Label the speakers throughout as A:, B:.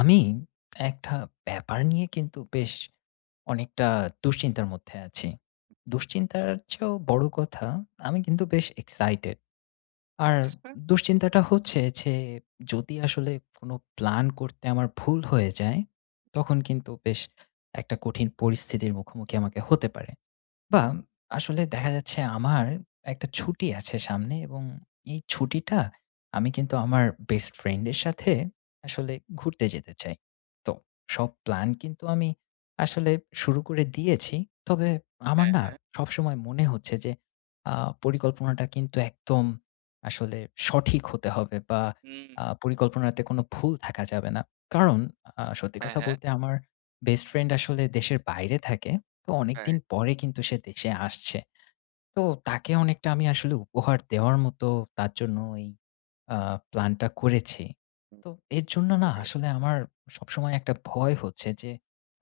A: আমি একটা ব্যাপার নিয়ে কিন্তু বেশ অনেকটা দুশ্চিন্তার মধ্যে আছি। দুশ্চিন্তার চেয়েও বড় কথা আমি কিন্তু বেশ এক্সাইটেড, আর
B: আ
A: দুশ্চিন্তাটা হচ্ছে যে যদি আসলে কোনো প্লান করতে আমার ভুল হয়ে যায়, তখন কিন্তু বেশ একটা কঠিন পরিস্থিতির মুখোমুখি আমাকে হতে পারে বা, আসলে দেখা যাচ্ছে আমার একটা ছুটি আছে সামনে এবং এই ছুটিটা আমি কিন্তু আমার বেস্ট ফ্রেন্ডের সাথে আসলে ঘুরতে যেতে চাই। তো সব প্ল্যান কিন্তু আমি আসলে শুরু করে দিয়েছি। তবে আমার
B: হ্যাঁ,
A: না
B: হ্যাঁ।
A: সবসময় মনে হচ্ছে যে, আ পরিকল্পনাটা কিন্তু একদম আসলে সঠিক হতে হবে বা,
B: হুম।
A: আ পরিকল্পনাতে কোনো ভুল থাকা যাবে না। কারণ আ সত্যি
B: হ্যাঁ,
A: কথা
B: হ্যাঁ।
A: বলতে আমার বেস্ট ফ্রেন্ড আসলে দেশের বাইরে থাকে। তো
B: তাই?
A: অনেকদিন পরে কিন্তু সে দেশে আসছে। তো তাকে অনেকটা আমি আসলে উপহার দেওয়ার মতো তার জন্য ওই আ প্লানটা করেছি।
B: হুম,
A: তো এর জন্য
B: বুঝতে
A: না
B: পেরেছি।
A: আসলে আমার সবসময় একটা ভয় হচ্ছে যে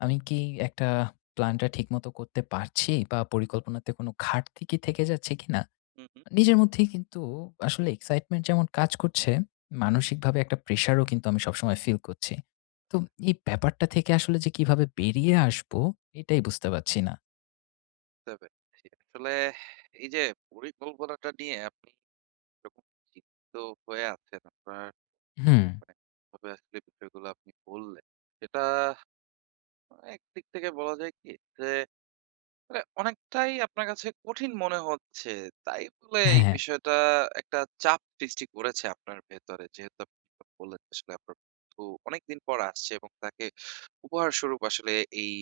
A: আমি কি একটা প্লানটা ঠিকমতো করতে পারছি বা, পরিকল্পনাতে কোন ঘাটতি থেকে যাচ্ছে কিনা?
B: হু, হু।
A: আ নিজের মধ্যেই কিন্তু আসলে এক্সাইটমেন্ট যেমন কাজ করছে, মানসিকভাবে একটা প্রেশারও কিন্তু আমি সবসময় ফিল করছি। তো উম এই ব্যাপারটা থেকে আসলে যে কীভাবে বেরিয়ে আসবো, এটাই বুঝতে পারছি না।
B: বুঝতে পেরেছি। আসলে এই যে পরিকল্পনাটা নিয়ে আপনি এরকম চিন্তিত হয়ে আছেন, আপনার
A: হুম।
B: মানে যেভাবে আসলে বিষয়গুলা আপনি বললেন। এটা এক দিক থেকে বলা যায় কি? যে মানে অনেকটাই আপনার কাছে কঠিন মনে হচ্ছে। তাই বলে এই
A: হ্যাঁ, হ্যাঁ।
B: বিষয়টা একটা চাপ সৃষ্টি করেছে আপনার ভেতরে যেহেতু আপনি বললেন আসলে আপনার বন্ধু অনেক দিন পর আসছে এবং তাকে উপহারস্বরূপ আসলে এই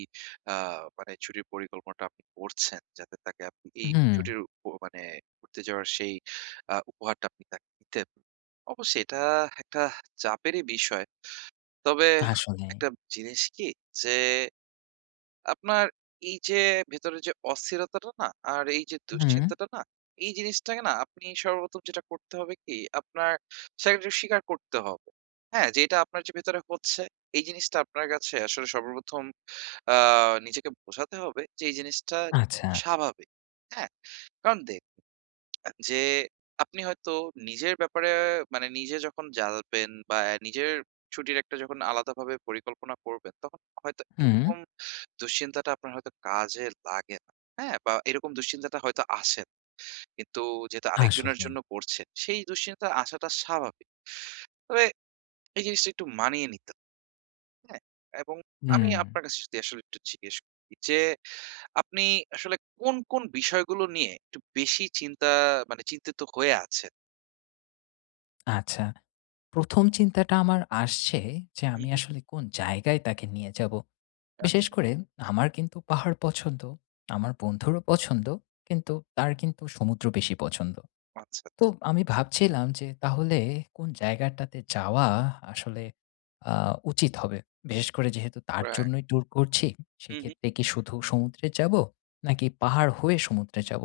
B: আ মানে ছুটির পরিকল্পনাটা আপনি করছেন যাতে তাকে আপনি এই
A: উহুম।
B: ছুটির অ মানে ঘুরতে যাওয়ার সেই আ উপহারটা আপনি তাকে দিতে। অবশ্যই এটা একটা চাপেরই বিষয়। তবে
A: আসলেই।
B: একটা জিনিস কি? যে আপনার এই যে ভেতরের যে অস্থিরতাটা না? আর এই যে
A: হুম।
B: দুশ্চিন্তাটা না? এই জিনিসটাকে না আপনি সর্বপ্রথম যেটা করতে হবে কি? আপনার [unintelligible] স্বীকার করতে হবে। হ্যাঁ, যে এটা আপনার যে ভেতরে হচ্ছে এই জিনিসটা আপনার কাছে আসলে সর্বপ্রথম আ নিজেকে বোঝাতে হবে যে এই জিনিসটা
A: আচ্ছা।
B: স্বাভাবিক। হ্যাঁ? কারণ দেখুন এম যে আপনি হয়তো নিজের ব্যাপারে মানে নিজে যখন জানবেন বা অ্যা নিজের ছুটির একটা যখন আলাদাভাবে পরিকল্পনা করবেন তখন হয়তো
A: হু।
B: এরকম দুশ্চিন্তাটা আপনার হয়তো কাজে লাগে না। হ্যাঁ? বা এরকম দুশ্চিন্তাটা হয়তো আসেন কিন্তু যেহেতু আরেকজনের
A: আসলেই।
B: জন্য করছেন সেই দুশ্চিন্তায়া আসাটা স্বাভাবিক। তবে এই জিনিসটা একটু মানিয়ে নিতে, হ্যাঁ, এবং আমি
A: হুম।
B: আপনার কাছে আসলে যদি একটু জিজ্ঞেস করি যে আপনি আসলে কোন, কোন বিষয়গুলো নিয়ে একটু বেশি চিন্তা মনে চিন্তিত হয়ে আছেন?
A: আচ্ছা ১ম চিন্তাটা আমার আসছে, যে
B: হু,
A: আমি
B: হু।
A: আসলে কোন জায়গায় তাকে নিয়ে যাবো? বিশেষ
B: আচ্ছা।
A: করে আমার কিন্তু পাহাড় পছন্দ। আমার বন্ধুরও পছন্দ কিন্তু তার কিন্তু সমুদ্র বেশি পছন্দ।
B: আচ্ছা, আচ্ছা।
A: তো আমি ভাবছিলাম যে তাহলে কোন জায়গাটাতে যাওয়া আসলে আ উচিৎ হবে? বিশেষ করে যেহেতু তার
B: রাইট।
A: জন্যই ট্যুর করছি,
B: হু, হু।
A: সেক্ষেত্রে কি শুধু সমুদ্রে যাব? নাকি পাহাড় হয়ে সমুদ্রে যাব?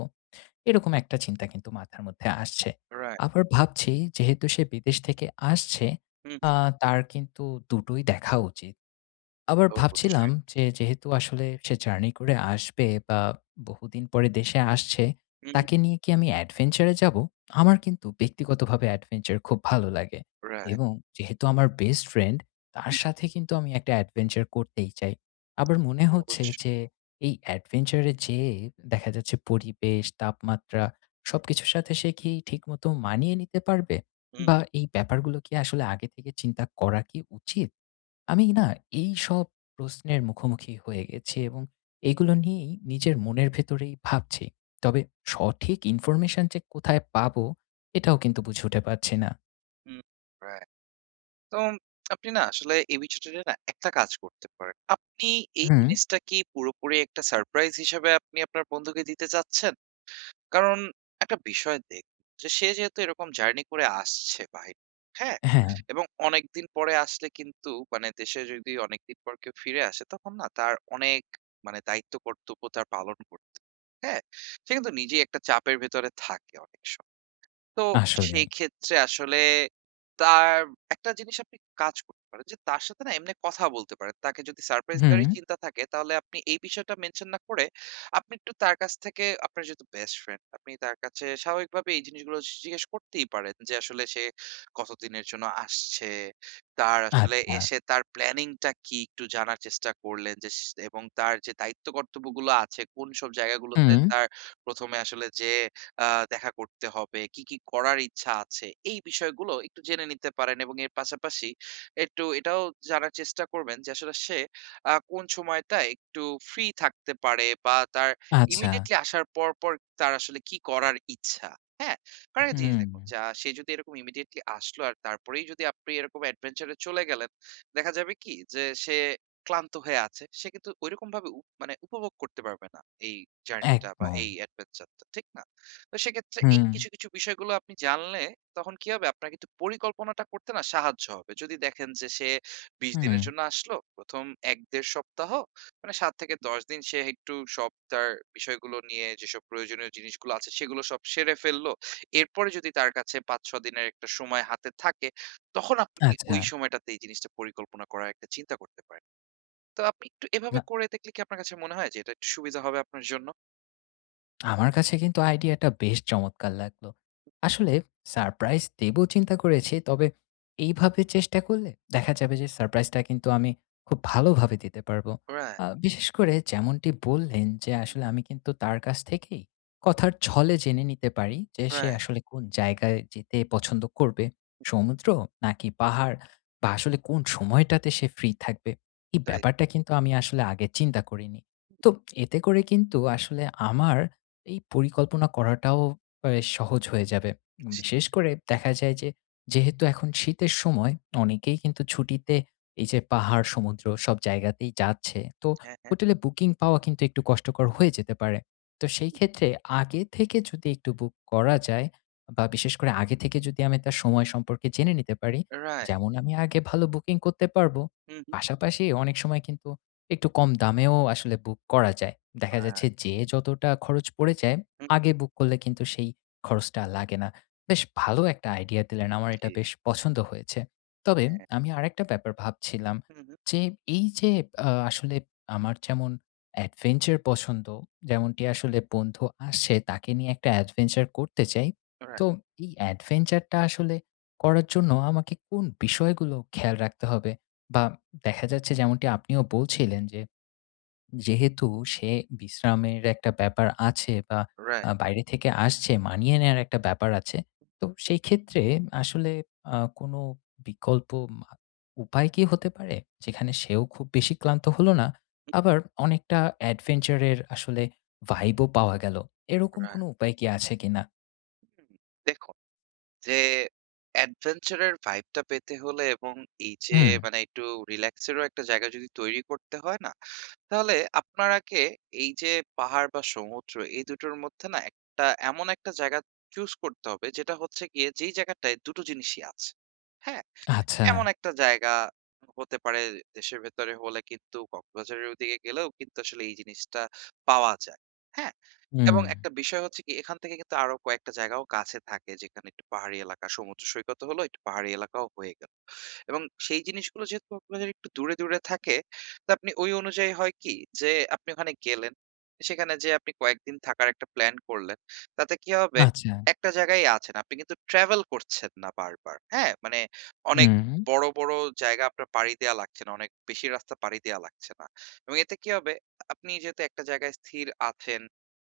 A: এরকম একটা চিন্তা কিন্তু মাথার মধ্যে আসছে।
B: রাইট।
A: আবার ভাবছি যেহেতু সে বিদেশ থেকে আসছে
B: হু,
A: আ
B: হু।
A: তার কিন্তু ২ টোই দেখা উচিৎ। আবার ভাবছিলাম
B: অবশ্যই।
A: যে যেহেতু আসলে সে জার্নি করে আসবে, বা বহুদিন পরে দেশে আসছে।
B: হু, হু।
A: তাকে নিয়ে কি আমি adventure এ যাবো? আমার কিন্তু ব্যক্তিগতভাবে adventure খুব ভালো লাগে।
B: রাইট।
A: এবং যেহেতু আমার বেস্ট ফ্রেন্ড, তার
B: হু।
A: সাথে কিন্তু আমি একটা adventure করতেই চাই। আবার মনে হচ্ছে
B: অবশ্যই।
A: যে এই adventure এ যেয়ে দেখা যাচ্ছে পরিবেশ, তাপমাত্রা সবকিছুর সাথে সে কি ঠিকমতো মানিয়ে নিতে পারবে?
B: হু,
A: বা
B: হু।
A: এই ব্যাপারগুলো কি আসলে আগে থেকে চিন্তা করা কি উচিৎ? আমি না এই সব প্রশ্নের মুখোমুখি হয়ে গেছি, এবং এগুলো নিয়েই নিজের মনের ভেতরেই ভাবছি। তবে সঠিক ইনফরমেশন যে কোথায় পাবো এটাও কিন্তু বুঝে উঠে পারছি না।
B: হুম, রাই তোম আপনি না আসলে এই বিষয়টা নিয়ে না একটা কাজ করতে পারেন। আপনি এই
A: হুম।
B: জিনিসটা কি পুরোপুরি একটা সারপ্রাইজ হিসাবে আপনি আপনার বন্ধুকে দিতে চাচ্ছেন? কারণ, ১ টা বিষয় দেখ সে যেহেতু এরকম জার্নি করে আসছে বাহির হ্যাঁ?
A: হ্যাঁ।
B: এবং অনেক দিন পরে আসলে কিন্তু মানে দেশে যদি অনেকদিন পর কেউ ফিরে আসে, তখন না তার অনেক মানে দায়িত্ব কর্তব্য তার পালন করতে হ্যাঁ? সে কিন্তু নিজেই একটা চাপের ভেতরে থাকে অনেক সময়। তো
A: আসলেই।
B: সেই ক্ষেত্রে আসলে তার ১ টা জিনিস আপনি কাজ করতে পারেন যে, তার সাথে না এমনি কথা বলতে পারেন। তাকে যদি সারপ্রাইজ দেওয়ারই
A: হু।
B: চিন্তা থাকে, তাহলে আপনি এই বিষয়টা মেনশন না করে, আপনি একটু তার কাছ থেকে আপনার যেহেতু বেস্ট ফ্রেন্ড, আপনি তার কাছে স্বাভাবিকভাবে এই জিনিসগুলো স জিজ্ঞেস করতেই পারেন, যে আসলে সে কতদিনের জন্য আসছে, তার আসলে
A: আচ্ছা।
B: এসে তার প্ল্যানিং টা কি? একটু জানার চেষ্টা করলেন যে সেস এবং তার যে দায়িত্ব কর্তব্যগুলো আছে, কোন সব জায়গাগুলোতে
A: হুম।
B: তার ১ম এ আসলে যেয়ে আ দেখা করতে হবে, কী, কী, করার ইচ্ছা আছে, এই বিষয়গুলো একটু জেনে নিতে পারেন এবং এর পাশাপাশি একটু এটাও জানার চেষ্টা করবেন যে, আসলে সে আ কোন সময়টায় একটু ফ্রি থাকতে পারে বা তার
A: আচ্ছা।
B: ইমিডিয়েটলি আসার পর, পর, তার আসলে কী করার ইচ্ছা, হ্যাঁ? কারণ একটা জিনিস দেখুন,
A: হুম।
B: যা সে যদি এরকম ইমিডিয়েটলি আসলো আর তারপরেই যদি আপনি এরকম এডভেঞ্চার এ চলে গেলেন, দেখা যাবে কি যে সে ক্লান্ত হয়ে আছে, সে কিন্তু ঐরকমভাবে উপ মানে উপভোগ করতে পারবে না এই জার্নি টা বা এই
A: একদম।
B: এডভেঞ্চার টা, ঠিক না? তো সেক্ষেত্রে এই
A: হুম।
B: কিছু, কিছু, বিষয়গুলো আপনি জানলে তখন কি হবে? আপনার কিন্তু পরিকল্পনাটা করতে না সাহায্য হবে। যদি দেখেন যে সে ২০
A: হুম।
B: দিনের জন্য আসল, প্রথম ১ ১.৫ সপ্তাহ মানে, ৭ থেকে ১০ দিন সে একটু সব তার বিষয়গুলো নিয়ে যেসব প্রয়োজনীয় জিনিসগুলো আছে, সেগুলো সব সেরে ফেলল। এরপরে যদি তার কাছে ৫, ৬ দিনের একটা সময় হাতে থাকে, তখন আপনি ওই
A: আচ্ছা।
B: সময়টাতে এই জিনিসটা পরিকল্পনা করার একটা চিন্তা করতে পারেন। তো আপনি একটু এভাবে
A: না।
B: করে দেখলে কি আপনার কাছে মনে হয় যে, এটা একটু সুবিধা হবে আপনার জন্য?
A: আমার কাছে কিন্তু আইডিয়াটা বেশ চমৎকার লাগলো। আসলে সারপ্রাইজ দিব চিন্তা করেছি, তবে এইভাবে চেষ্টা করলে দেখা যাবে যে, সারপ্রাইজটা কিন্তু আমি খুব ভালোভাবে দিতে পারবো।
B: রাইট।
A: আ বিশেষ করে যেমনটি বললেন যে, আসলে আমি কিন্তু তার কাছ থেকেই কথার ছলে জেনে নিতে পারি যে, সে
B: রাইট।
A: আসলে কোন জায়গায় যেতে পছন্দ করবে? সমুদ্র? নাকি পাহাড়? বা আসলে কোন সময়টাতে সে ফ্রি থাকবে? এই
B: রাইট।
A: ব্যাপারটা কিন্তু আমি আসলে আগে চিন্তা করিনি। তো এতে করে কিন্তু আসলে আমার এই পরিকল্পনা করাটাও অ্যা সহজ হয়ে যাবে।
B: [unintelligible]
A: বিশেষ করে দেখা যায় যে, যেহেতু এখন শীতের সময়, অনেকেই কিন্তু ছুটিতে এই যে পাহাড়, সমুদ্র সব জায়গাতেই যাচ্ছে। তো
B: হ্যাঁ, হ্যাঁ।
A: হোটেলে বুকিং পাওয়া কিন্তু একটু কষ্টকর হয়ে যেতে পারে। তো সেই ক্ষেত্রে আগে থেকে যদি একটু বুক করা যায় বা বিশেষ করে আগে থেকে যদি আমি তার সময় সম্পর্কে জেনে নিতে পারি,
B: রাইট।
A: যেমন আমি আগে ভালো বুকিং করতে পারবো।
B: হুম, হুম।
A: পাশাপাশি অনেক সময় কিন্তু একটু কম দামেও আসলে বুক করা যায়। দেখা
B: হ্যাঁ।
A: যাচ্ছে, যেয়ে যতটা খরচ পড়ে যায়,
B: হুম, হুম।
A: আগে বুক করলে কিন্তু সেই খরচটা লাগে না। বেশ ভালো একটা আইডিয়া দিলেন, আমার
B: জি।
A: এটা বেশ পছন্দ হয়েছে। তবে,
B: হ্যাঁ।
A: আমি আরেকটা ব্যাপার ভাবছিলাম,
B: হুম, হুম।
A: যে এই যে আ আসলে আমার যেমন adventure পছন্দ। যেমনটি আসলে বন্ধু আসে, তাকে নিয়ে একটা adventure করতে চাই,
B: রাইট।
A: তো এই adventure টা আসলে করার জন্য আমাকে কোন বিষয়গুলো খেয়াল রাখতে হবে? বা দেখা যাচ্ছে, যেমনটি আপনিও বলছিলেন যে, যেহেতু সে বিশ্রামের একটা ব্যাপার আছে বা
B: রাইট।
A: আ বাইরে থেকে আসছে, মানিয়ে নেওয়ার একটা ব্যাপার আছে। তো সেই ক্ষেত্রে আসলে আ কোনো বিকল্প মা উপায় কি হতে পারে, যেখানে সেও খুব বেশি ক্লান্ত হলো না,
B: হুম।
A: আবার অনেকটা adventure এর আসলে vibe ও পাওয়া গেল? এরকম
B: রাইট।
A: কোনো উপায় কি আছে কিনা?
B: দেখুন যে অ্যাডভেঞ্চার এর ভাইবটা পেতে হলে এবং এই যে
A: হু।
B: মানে একটু রিল্যাক্স এরও একটা জায়গা যদি তৈরি করতে হয় না? তাহলে আপনার আগে এই যে পাহাড় বা সমুদ্র এই ২ টোর মধ্যে না ১ টা এমন ১ টা জায়গা চুজ করতে হবে যেটা হচ্ছে গিয়ে যেই জায়গাটায় ২ টো জিনিসই আছে। হ্যাঁ? এমন
A: আচ্ছা।
B: একটা জায়গা হতে পারে দেশের ভেতরে হলে কিন্তু কক্সবাজারের ওই দিকে গেলেও কিন্তু আসলে এই জিনিসটা পাওয়া যায় হ্যাঁ? এবং
A: হুম।
B: একটা বিষয় হচ্ছে কি এখান থেকে কিন্তু আরো কয়েকটা জায়গাও কাছে থাকে যেখানে একটু পাহাড়ি এলাকা সমুদ্র সৈকতও হলো একটু পাহাড়ি এলাকাও হয়ে গেল। এবং সেই জিনিসগুলো যেহেতু আপনাদের একটু দূরে, দূরে থাকে তো আপনি ওই অনুযায়ী হয় কি, যে আপনি ওখানে গেলেন, সেখানে যেয়ে আপনি কয়েকদিন থাকার একটা প্লান করলেন, তাতে কী হবে,
A: আচ্ছা।
B: একটা জায়গায় আছেন, আপনি কিন্তু ট্রাভেল করছেন না বারবার। হ্যাঁ? মানে অনেক
A: হুম।
B: বড়, বড় জায়গা আপনার পাড়ি দেয়া লাগছে না। অনেক বেশি রাস্তা পাড়ি দেওয়া লাগছে না। এবং এতে কি হবে আপনি যেহেতু একটা জায়গায় স্থির আছেন,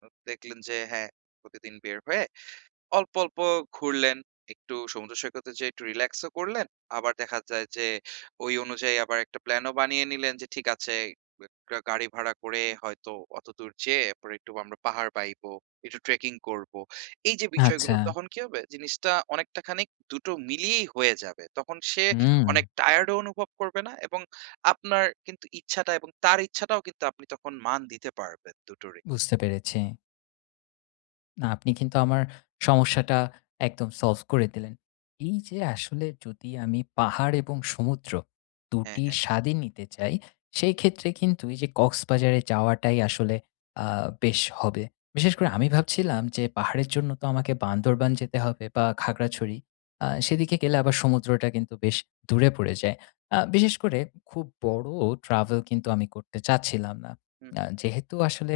B: উ দেখলেন যে হ্যাঁ, প্রতিদিন বের হয়ে অল্প, অল্প ঘুরলেন, একটু সমুদ্রসৈকতে যেয়ে একটু রিল্যাক্স ও করলেন। আবার দেখা যায় যে ওই অনুযায়ী আবার একটা প্ল্যান ও বানিয়ে নিলেন যে ঠিক আছে উ একটা গাড়ি ভাড়া করে হয়তো অতদূর যেয়ে এরপরে একটু ব আমরা পাহাড় বাইব, একটু ট্রেকিং করব। এই যে বিষয়গুলো
A: আচ্ছা।
B: তখন কি হবে জিনিসটা অনেকটা খানিক ২ টো মিলিয়েই হয়ে যাবে। তখন সে
A: হুম।
B: অনেক টায়ার্ড‌ ও অনুভব করবে না এবং আপনার কিন্তু ইচ্ছাটা এবং তার ইচ্ছাটাও কিন্তু আপনি তখন মান দিতে পারবেন, ২ টোরই।
A: বুঝতে পেরেছি। না, আপনি কিন্তু আমার সমস্যাটা একদম solve করে দিলেন। এই যে আসলে যদি আমি পাহাড় এবং সমুদ্র,
B: হ্যাঁ,
A: দুটি
B: হ্যাঁ।
A: স্বাদই নিতে চাই, সেই ক্ষেত্রে কিন্তু এই যে কক্সবাজারে যাওয়াটাই আসলে আ বেশ হবে। বিশেষ করে আমি ভাবছিলাম যে পাহাড়ের জন্য তো আমাকে বান্দরবান যেতে হবে বা খাগড়াছড়ি, আ সেদিকে গেলে আবার সমুদ্রটা কিন্তু বেশ দূরে পড়ে যায়। আ বিশেষ করে খুব বড় travel কিন্তু আমি করতে চাচ্ছিলাম না।
B: হুম।
A: আ যেহেতু আসলে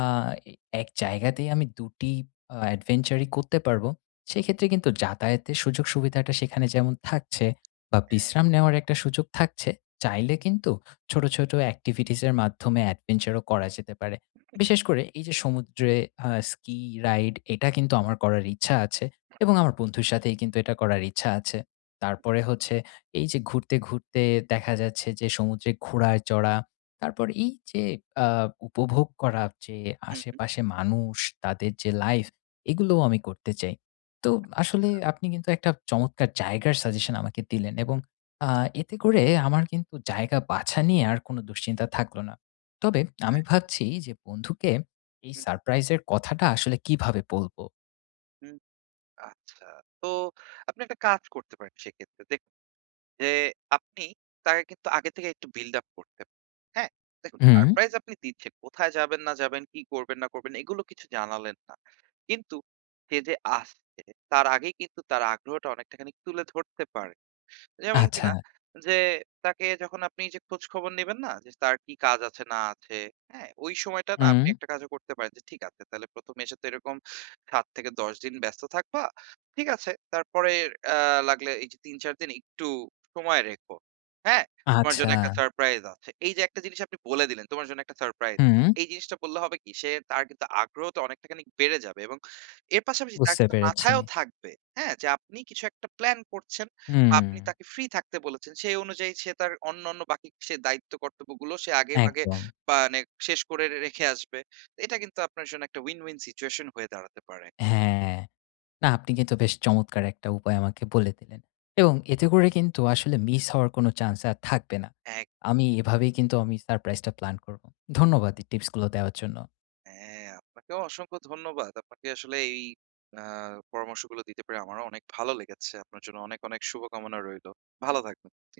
A: আ এই এক জায়গাতেই আমি ২টি আ adventure ই করতে পারব, সেই ক্ষেত্রে কিন্তু যাতায়াতের সুযোগ সুবিধাটা সেখানে যেমন থাকছে, বা
B: হ্যাঁ।
A: বিশ্রাম নেওয়ার একটা সুযোগ থাকছে, চাইলে কিন্তু ছোটো, ছোটো activities এর মাধ্যমে adventure ও করা যেতে পারে। বিশেষ করে এই যে সমুদ্রে আ ski ride এটা কিন্তু আমার করার ইচ্ছা আছে এবং আমার বন্ধুর সাথেই কিন্তু এটা করার ইচ্ছা আছে। তারপরে হচ্ছে এই যে ঘুরতে, ঘুরতে দেখা যাচ্ছে যে সমুদ্রে ঘোড়ায় চড়া, তারপর এই যে আ উপভোগ করার যে
B: হুম, হুম।
A: আশেপাশে মানুষ, তাদের যে life এগুলোও আমি করতে চাই। তো আসলে
B: আচ্ছা।
A: আপনি কিন্তু একটা চমৎকার জায়গার suggestion আমাকে দিলেন এবং আ এতে করে আমার কিন্তু জায়গা বাছা নিয়ে আর কোনো দুশ্চিন্তা থাকলো না। তবে আমি
B: হ্যাঁ।
A: ভাবছি যে, বন্ধুকে এই
B: হুম, হুম।
A: সারপ্রাইজের কথাটা আসলে কীভাবে বলবো?
B: হুম, আচ্ছা, তো আপনি একটা কাজ করতে পারেন সেক্ষেত্রে। দেখুন যে, আপনি তাকে কিন্তু আগে থেকে একটু বিল্ড আপ করতে প হ্যাঁ? দেখুন
A: হুম।
B: সারপ্রাইজ আপনি দিচ্ছেন, কোথায় যাবেন, না যাবেন, কী করবেন, না করবেন এগুলো কিছু জানালেন না। কিন্তু সে যে আসছে, তার আগেই কিন্তু তার আগ্রহটা অনেকটাখানিক তুলে ধরতে পারেন। যেমন কিনা,
A: আচ্ছা।
B: যে তাকে যখন আপনি এইযে খোঁজখবর নিবেন না? যে তার কি কাজ আছে, না আছে, হ্যাঁ? ঐ সময়টা না, আপনি
A: হুম।
B: একটা কাজও করতে পারেন। যে "ঠিক আছে, তাহলে ১মে এসে তো এরকম ৭ থেকে ১০ দিন ব্যস্ত থাকবা, ঠিক আছে। তারপরে আ লাগলে এইযে ৩-৪ দিন একটু সময় রেখো। হ্যাঁ? তোমার জন্য
A: আচ্ছা।
B: একটা সারপ্রাইজ আছে।" এইযে একটা জিনিস আপনি বলে দিলেন, "তোমার জন্য একটা সারপ্রাইজ আছে।"
A: হুম।
B: এই জিনিসটা বললে হবে কি? সে তার কিন্তু আগ্রহটা অনেকটাখানিক বেড়ে যাবে এবং এর পাশাপাশি তার
A: বুঝতে
B: কিন্তু
A: পেরেছি।
B: মাথায়ও থাকবে, হ্যাঁ? যে আপনি কিছু একটা প্ল্যান করছেন, বা আপনি
A: হুম।
B: তাকে ফ্রি থাকতে বলেছেন। সেই অনুযায়ী সে তার অন্যান্য বাকি সে দায়িত্ব-কর্তব্যগুলো সে আগেভাগে
A: একদম।
B: মানে শেষ করে রে রেখে আসবে। তো এটা কিন্তু আপনার জন্য একটা উইন, উইন সিচুয়েশন হয়ে দাঁড়াতে পারে।
A: হ্যাঁ, না আপনি কিন্তু বেশ চমৎকার একটা উপায় আমাকে বলে দিলেন। এবং এতে করে কিন্তু আসলে মিস হওয়ার কোনো চান্স আর থাকবে না।
B: এক
A: আমি এভাবেই কিন্তু আমি সারপ্রাইজটা প্লান করবো। ধন্যবাদ, এই টিপস গুলো দেওয়ার জন্য।
B: হ্যাঁ ,আপনাকেও অসংখ্য ধন্যবাদ। আপনাকে আসলে এই আ পরামর্শগুলো দিতে পেরে আমারও অনেক ভালো লেগেছে। আপনার জন্য অনেক অনেক শুভকামনা রইলো। ভালো থাকবেন, জি।